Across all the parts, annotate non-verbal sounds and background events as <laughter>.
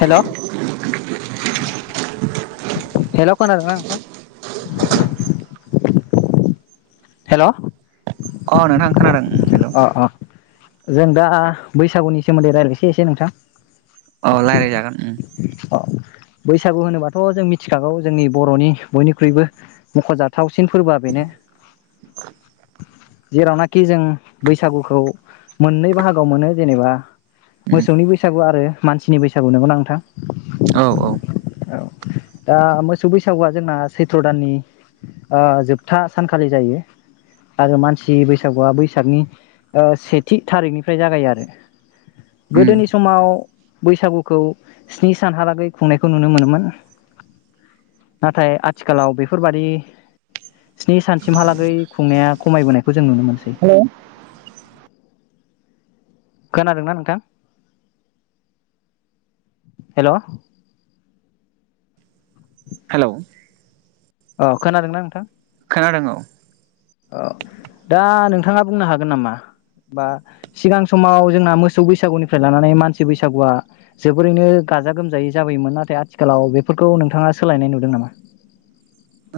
हेल' hello खोनादों ना नोंथां हेलौ अ नोंथां खोनादों उम हेलौ जों दा बैसागुनि सोमोन्दै रायलायनोसै एसे नोंथां अ लायराय जागोन उम अ बैसागु होनोबाथ जों मिथिखागौ जोंनि बर'नि बयनिख्रुइबो मख'जाथावसिन फोरबोआ बेनो <unintelligible> जेरावनाखि जों बैसागुखौ मोननै बाहागोआव मोनो जेनेबा मोसौनि बैसागु आरो मानसिनि बैसागु नंगौ ना नोंथां? औ औ। औ दा मोसौ बैसागुआ जोंना सैथ्र' दाननि ओ जोबथा सानखालि जायो। आरो मानसि बैसागुआ बैसागनि ओ सेथि थारिखनिफ्राय जागायो आरो गोदोनि समाव बैसागुखौ स्नि सानहालागै खुंनायखौ नुनो मोनोमोन नाथाय आथिखालाव बेफोरबादि स्नि सानसिमहालाग गै खुंनाया खमायबोनायखौ जों नुनो मोनसै। खोनादोंना नोंथां हेल'? हेल' अ खोनादोंना नोंथां? खोनादों औ अ दा नोंथाङा बुंनो हागोन नामा बा सिगां समाव जोंहा मोसौ बैसागुनिफ्राय लानानै मानसि बैसागुआ जोबोरैनो गाजा गोमजायै जाबोयोमोन नाथाय आथिखालाव दा नोंथाङा बिफोरखौ सोलायनाय नुदों नामा?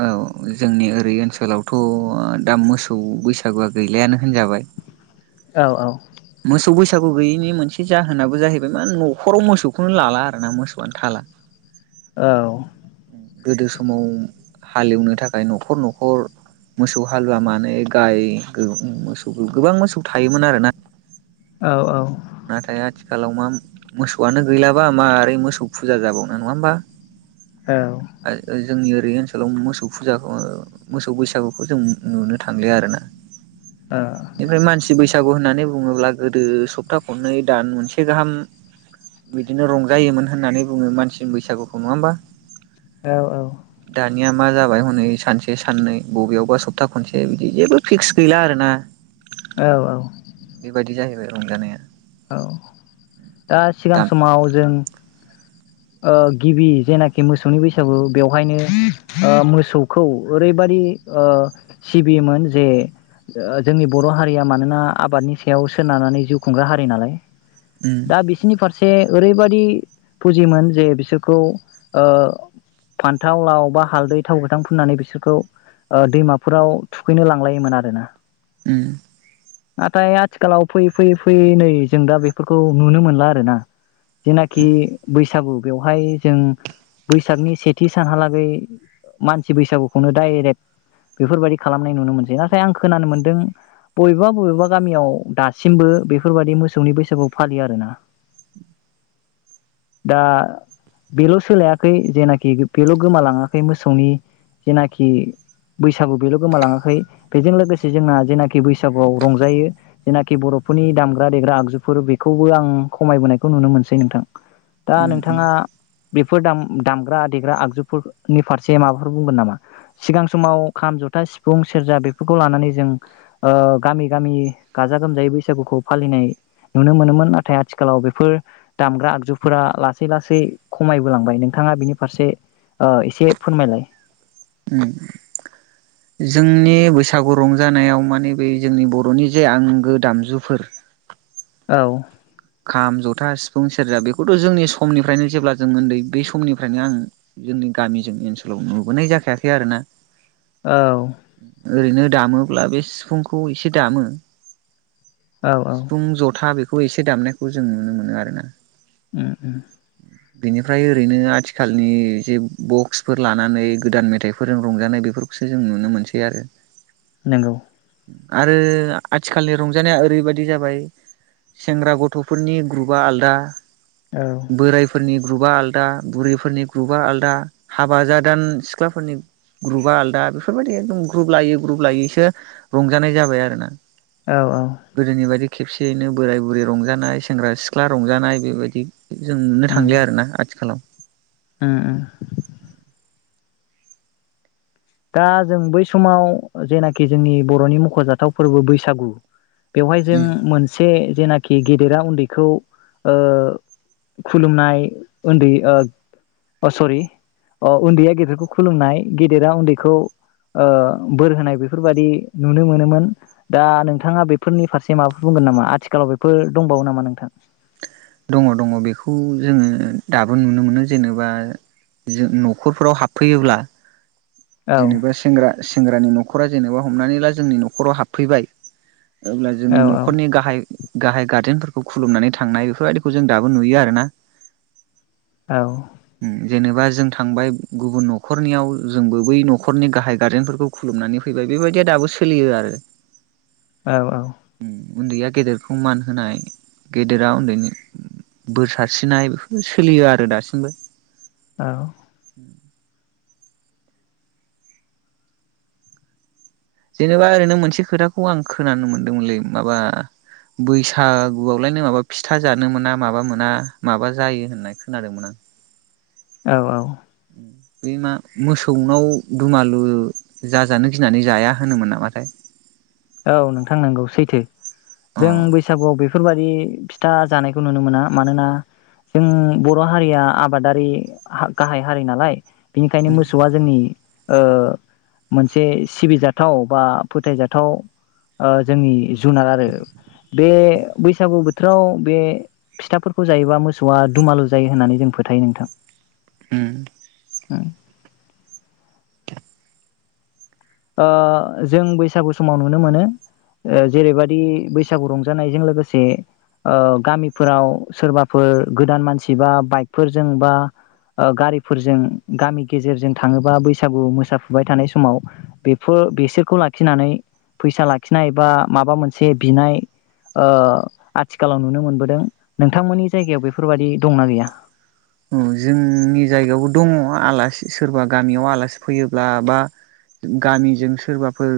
औ जोंनि ओरै ओनसोलावथ' दा मोसौ बैसागुआ गैलायानो होनजाबाय। औ औ। मोसौ बैसागु गैयैनि मोनसे जाहोनाबो जाहैबाय मा न'खराव मोसौखौनो लाला आरोना मोसौआनो थाला। औ। गोदो समाव हालेवनो थाखाय न'खर न'खर मोसौ हालुवा मानो गाय मोसौ गोबां मोसौ थायोमोन आरोना। औ औ। नाथाय आथिखालाव मा मोसौआनो गैलाबा मारै मोसौ फुजा जाबावनो नङा होमबा? औ जोंनि बै ओनसोलाव मोसौ फुजाखौ मोसौ बैसागुखौ जों नुनो थांलिया आरोना। बेनिफ्राय मानसि बैसागु होननानै नानै बुङोब्ला गोदो सप्ताह खननै दान मोनसे गाहाम बिदिनो रंजायोमोन होननानै बुङो मानसिनि बैसागुखौ नङा होमबा? औ औ। निया मा जाबाय हनै सानसे साननै बबेयावबा सप्ता खनसे बिदि जेबो फिक्स गैला आरोना। औ औ। बेबायदि जाहैबाय रंजानाया औ दा सिगां दाम समाव जों ओ गिबि जेनाखि मोसौनि बैसागु बेवहायनो मोसौखौ ओरैबादि ओ सिबियोमोन जे जोंनि बर' हारिया मानोना आबादनि सायाव सोनारनानै जिउ खुंग्रा हारि नालाय। उम दा बिसिनि फारसे से ओरैबादि फु जिमोन जे बिसोरखौ ओ फान्थाव, लाव बा हालदै, थाव गोथां फुननानै बिसोरखौ ओ दैमाफोराव थुखैनो लांलायोमोन आरोना। ओम। नाथाय आथिखालाव फैयै फैयै फैयै नै जों दा बेफोरखौ नुनो मोनला आरोना। जेनाखि बैसागु बेवहाय जों बैसागनि सेथि सानहालागै मानसि बैसागुखौनो डाइरेक्ट बेफोरबायाददि खालामनाय नुनो मोनसै नाथाय आं खोनानो मोन्दों बबेबा बबेबा गामियाव दासिमबो बेफोरबायदि मोसौनि बैसागु फालियो आरोना। दा बेल' सोलायाखै जेनाखि बेल' गोमालाङाखै मोसौनि जेनाखि बैसागु बेल' गोमालाङाखै बेजों लोगोसे जोंना जेनाखि बैसागुआव रंजायो जेनाखि बरफोरनि दामग्रा देग्रा आगजुफोर बेखौबो आं खमायबोनायखौ नुनो मोनसै नोंथां। दा उम उम नोंथाङा बेफोर दाम-दामग्रा देग्रा आगजुफोरनि फारसे माबाफोर बुंगोन नामा? सिगां समाव खाम, जथा, सिफुं, सेरजा बेफोरखौ लानानै जों ओ गामि गामि गाजा गोमजायै बैसागुखौ फालिनाय नुनो मोनोमोन नाथाय आथिखालाव बेफोर दामग्रा आगजु फोरा लासै लासै खमायबो लांबाय नोंथाङा बिनि फारसे ओ एसे फोरमायलाय। जोंनि बैसागु रंजानायाव माने बे जोंनि बर'नि जे आंगो दामजुफोर औ खाम, जथा, सिफुं, सेरजा बेखौथ' जोंनि समनिफ्रायनो जेब्ला जों उन्दै बेै समनिफ्रायनो आं जोंनि गामिजों ओनसोलाव नुबोनाय जाखायाखै आरोना। औ ओरैनो दामोब्ला बे सिफुंखौ एसे दामो। औ औ सिफुं जथा बेख खौ एसे दामनो खौ जों नुनो मोनो आरोना उम उम बेनिफ्राय ओरैनो आथिखालनि जे बक्सफोर लानानै गोदान मेथाइफोरजों रंजानाय बेफोरखौसो जों नुनो मोनसै आरो नंगौ आरो आथिखालनि रंजानाया ओरैबायदि जाबाय सेंग्रा गथ थ'फोरनि ग्रुपआ आलदा औ बोरायफोरनि ग्रुपआ आलादा, बुरिफोरनि ग्रुपा आलादा, हाबा जादान सिख्लाफोरनि ग्रुपआ आलादा बेफोरबायदि एकदम ग्रुप लायै ग्रुप लायैसो रंजानाय जाबाय आरो ना। औ औ खेबसेयैनो बोराय बुरै रंज जानाय, सेंग्रा सिख्ला रंजानाय बेबायदि जों नुनो उम थांलिया आरो ना आथिखालाव उम उम दा जों बै समाव जेनाखि जोंनि बर'नि मख'जाथाव फोरबो बैसागु बेवहाय जों मोनसे जेनाखि गे देरा उन्दैखौ ओ खुलुमनाय उन्दै ओ अ सरि उन्दैया गेदेरखौ खुलुमनाय, गेदेरा उन्दै खौ ओ बोर होनाय बेफोरबादि नुनो मोनोमोन दा नोंथाङा बेफोरनि फारसे माबाफोर बुंगोन नामा? आथिखालाव बेफोर दंबावो नामा नोंथां? दङ' दङ', बेखौ जोङो दाबो नुनो मोनो, जेनेबा जों न'खरफ्राव हाबफैयोब्ला औ जेनेबा सेंग्रा सेंग्रानि न'खरा जेनेबा हमनानै ला जोंनि न'खराव हाबफैबाय अब्ला जोंनि औ न'खरनि गाहाय गाहाय गार्जेनफोरखौ खुलुमनानै थांनाय बेफोरबायदिखौ जों दाबो नुयो आरो ना। औउ जेनेबा जों थांबाय गुबुन न'खरनियाव जोंबो बै नखरनि गाहाय गार्जेनफोरखौ खुलुमनानै फैबाय बेबायदिया दाबो सोलियो आरो औ औ उन्दैया गेदेरखौ मान होनाय गेदेरा उन्दैनि बोर सारस्रिनाय बेफोर सोलियो आरो दासिमबो। औ। जेनेबा ओरैनो मोनसे खोथाखौ आं खोनानो मोनदोंमोनलै, माबा बैसागुआवलायनो माबा फिथा जानो मोना माबा मोना माबा जायो होननाय खोनादोंमोन आं। औ औ। बे मा मोसौनाव दुमालु जाजानो गिनानै जाया होनोमोन नामाथाय। औ नोंथां नंगौ सैथो अ जों बैसागुआव बेफोरबादि। फिथा जानायखौ नुनो मोना मानोना जों बर' हारिया आबादारि हा-गाहाय हारि नालाय। बिनिखायनो उम मोसौआ जोंनि। ओ मोनसे सिबिजाथाव बा फोथायजाथाव। ओ जोंनि जुनार आरो बे बैसागु बोथोराव बे फिथाफोरखौ जायोबा मोसौआ दुमालु जायो होननानै जों फोथायो नोंथां। उम। उम। ओ जों बैसागु समाव नुनो मोनो ओ जेरैबायदि बैसागु रंजानायजों लोगोसे ओ गामिफोराव सोरबाफोर गोदान मानसि बा बाइकफोरजों बा ओ गारिफोरजों गामि गेजेरजों थाङोबा बैसागु मोसाफुबाय थानाय समाव। बेफो-बिसोरखौ लाखिनानै फैसा लाखिनाय बा माबा मोनसे बिनाय ओ आथिखालाव नुनो मोनबोदों नोंथांमोननि जायगायाव बेफोरबायदि दंना गैया? ओं जोंनि जायगायावबो दङ आलासि सोरबा गामियाव आलासि फैयोब्ला बा गामिजों सोरबाफोर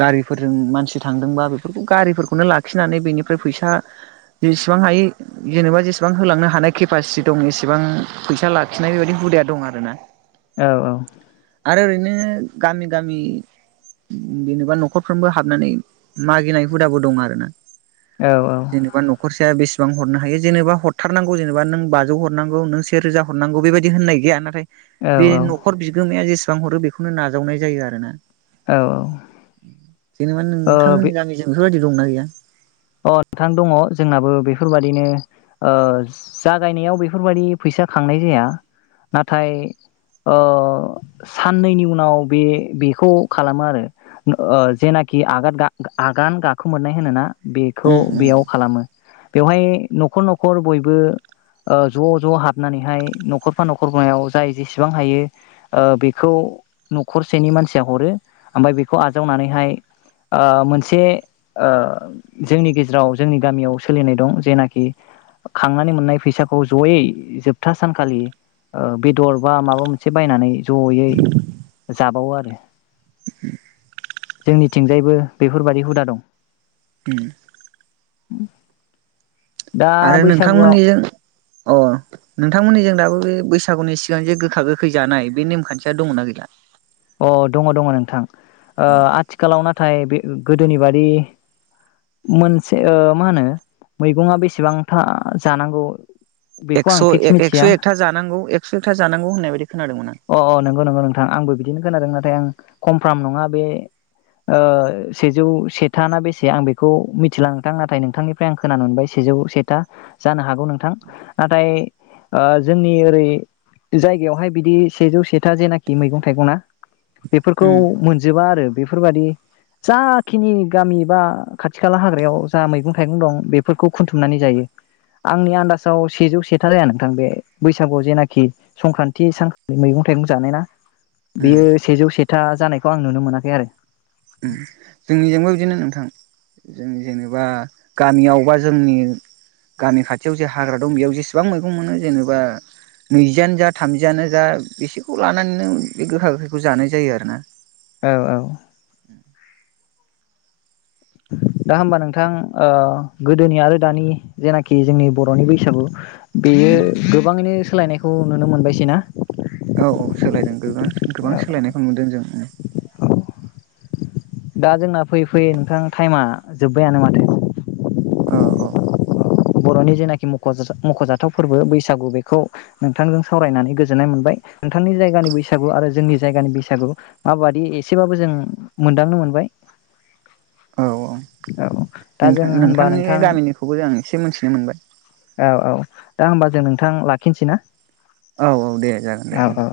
गारिफोरजों मानसि थांदोंबा बेफोरखौ गारिफोरखौनो लाखिनानै बेनिफ्राय फैसा जेसेबां हायो जेनोबा जेसेबां होलांनो हानाय केपासिटि दं एसे सेबां फैसा लाखिनाय बेबायदि हुदाया दं आरो ना। औ औ। आरो ओरैनो गामि गामि बेनोबा न'खरफ्रोमबो हाबनानै मागिनाय हुदाबो दं आरो ना। जेनेबा न'खरसेया बेसे सेबां हरनो हायो जेनेबा हरथारनांगौ जेनेबा नों बाजौ हरनांगौ नों से रोजा हरनांगौ बेबायदि होननाय गैया नाथाय औ बे औ न'खर बि माया जेसेबां हरो बेखौनो नावनाय जायो आरो ना। ओ जेनेबा बे नोंथांमोननि गामिजों बेफोरबायदि। दंना गैया? अ नोंथां दङ जोंनाबो बेफोरबा दिनो ओ जागायनायाव बेफोरबादि फैसा खांनाय जाया नाथाय ओ साननैनि उनाव बे बेखौ खालामो आरो ओ जेनाखि आगान गाखो ओ आगान गाखोमोननाय होनोना। बेखौ उम उम बेयाव खालामो। बेवहाय न'खर न'खर बयबो ओ ज' ज' हाबनानैहाय न'खरफा न'खरफायाव जाय जेसेबां हायो ओ बेखौ न'खरसेनि मानसिया हरो ओमफाय बेखौ आजावनानैहाय आ मोनसे ओ जोंनि गेजेराव जोंनि गामियाव सोलिनाय दं जेनाखि खांनानै मोननाय फैसाखौ जयै जोबथा सानखालि ओ बेदर बा माबा मोनसे बायनानै जयै जाबावो आरो जोंनिथिंजायबो बेफोरबादि हुदा दं। उम <inaudible> आरो बैसागुआव नोंथांमोननिजों अ नोंथांमोननिजों दाबो बैसा सागुनि सिगां जे गोखा गोखै जानाय बे नेमखान्थिया दङना गैला? अ दङ दङ नोंथां ओ आथिखालाव नाथाय बे गोदोनि बादि मोनसे ओ मा होनो मैगङा बेसेबांथा जानांगौ। बेखौ आं एकस' फिक्स मिथिया एक-एकस' एकथा जानांगौ एकस' एकथा जानांगौ होननाय बायदि खोनादोंमोन आं। दिनो खोनादों नाथाय आं कमफ्रम नङा बे ओ सेजौ सेथा ना बेसे आं बेखौ मि थिलां नाथाय नोंथांनिफ्राय आं खोनानो मोनबाय सेजौ सेथा जानो हागौ गौ नोंथां नाथाय। ओ जोंनि ओरै जायगायावहाय बिदि सेजौ सेथा जेनाखि मैगं थाइगं ना। बेफोरखौ उम मोनजोबा आरो बेफोरबादि जाखिनि गामि बा खाथि खाला हाग्रायाव जा मैगं-थाइगं दं बेफोरखौ खुथुमनानै जायो आंनि आन्दाजाव सेजौ सेथा जाया नोंथां बे बैसागुआव जेनाखि संक्रानटि सानखालि मैगं-थाइगं उम बेयो सेजौ से था जानायखौ आं नुनो मोनाखै आरो जोंनिजोंबो बिदिनो नोंथां जों जेनेबा गामियावबा जोंनि गामि खाथियाव जे हाग्रा दं बेयाव जेसेबां मैगं मोनो जेनेबा नैजियानो जा थामजियानो जा बेसेखौ लानानैनो बे गोखा गोखैखौ जानाय जायो आरो ना औ औ उ दा होमबा नोंथां ओ गोदोनि आरो दानि जेनाखि जोंनि बर'नि बैसागु बेयो गोबाङैनो सोलायनाय खौ नुनो मोनबायसै ना औ औ सोलायदों गोबां गोबां सोलायनायखौ नुदों जों दा जोंना फैयै फैयै नोंथां टाइमा जोब्बायानो माथो औ औ बर'नि जेनाखि म'ख मख'जाथाव फोरबो बैसागु बेखौ नोंथांजों सावरायनानै गोजोननाय मोनबाय नोंथांनि जायगानि बैसागु आरो जोंनि जायगानि बैसागु माबादि एसेबाबो जों मोनदांनो मोनबाय औ औ औ दा जों नोंथां होनबा नोंथांनि नोंथां गामिनिखौबो जों एसे मोनथिनो मोनबाय औ औ दा होमबा जों नोंथां लाखिनोसै ना औ औ दे जागोन दे औ औ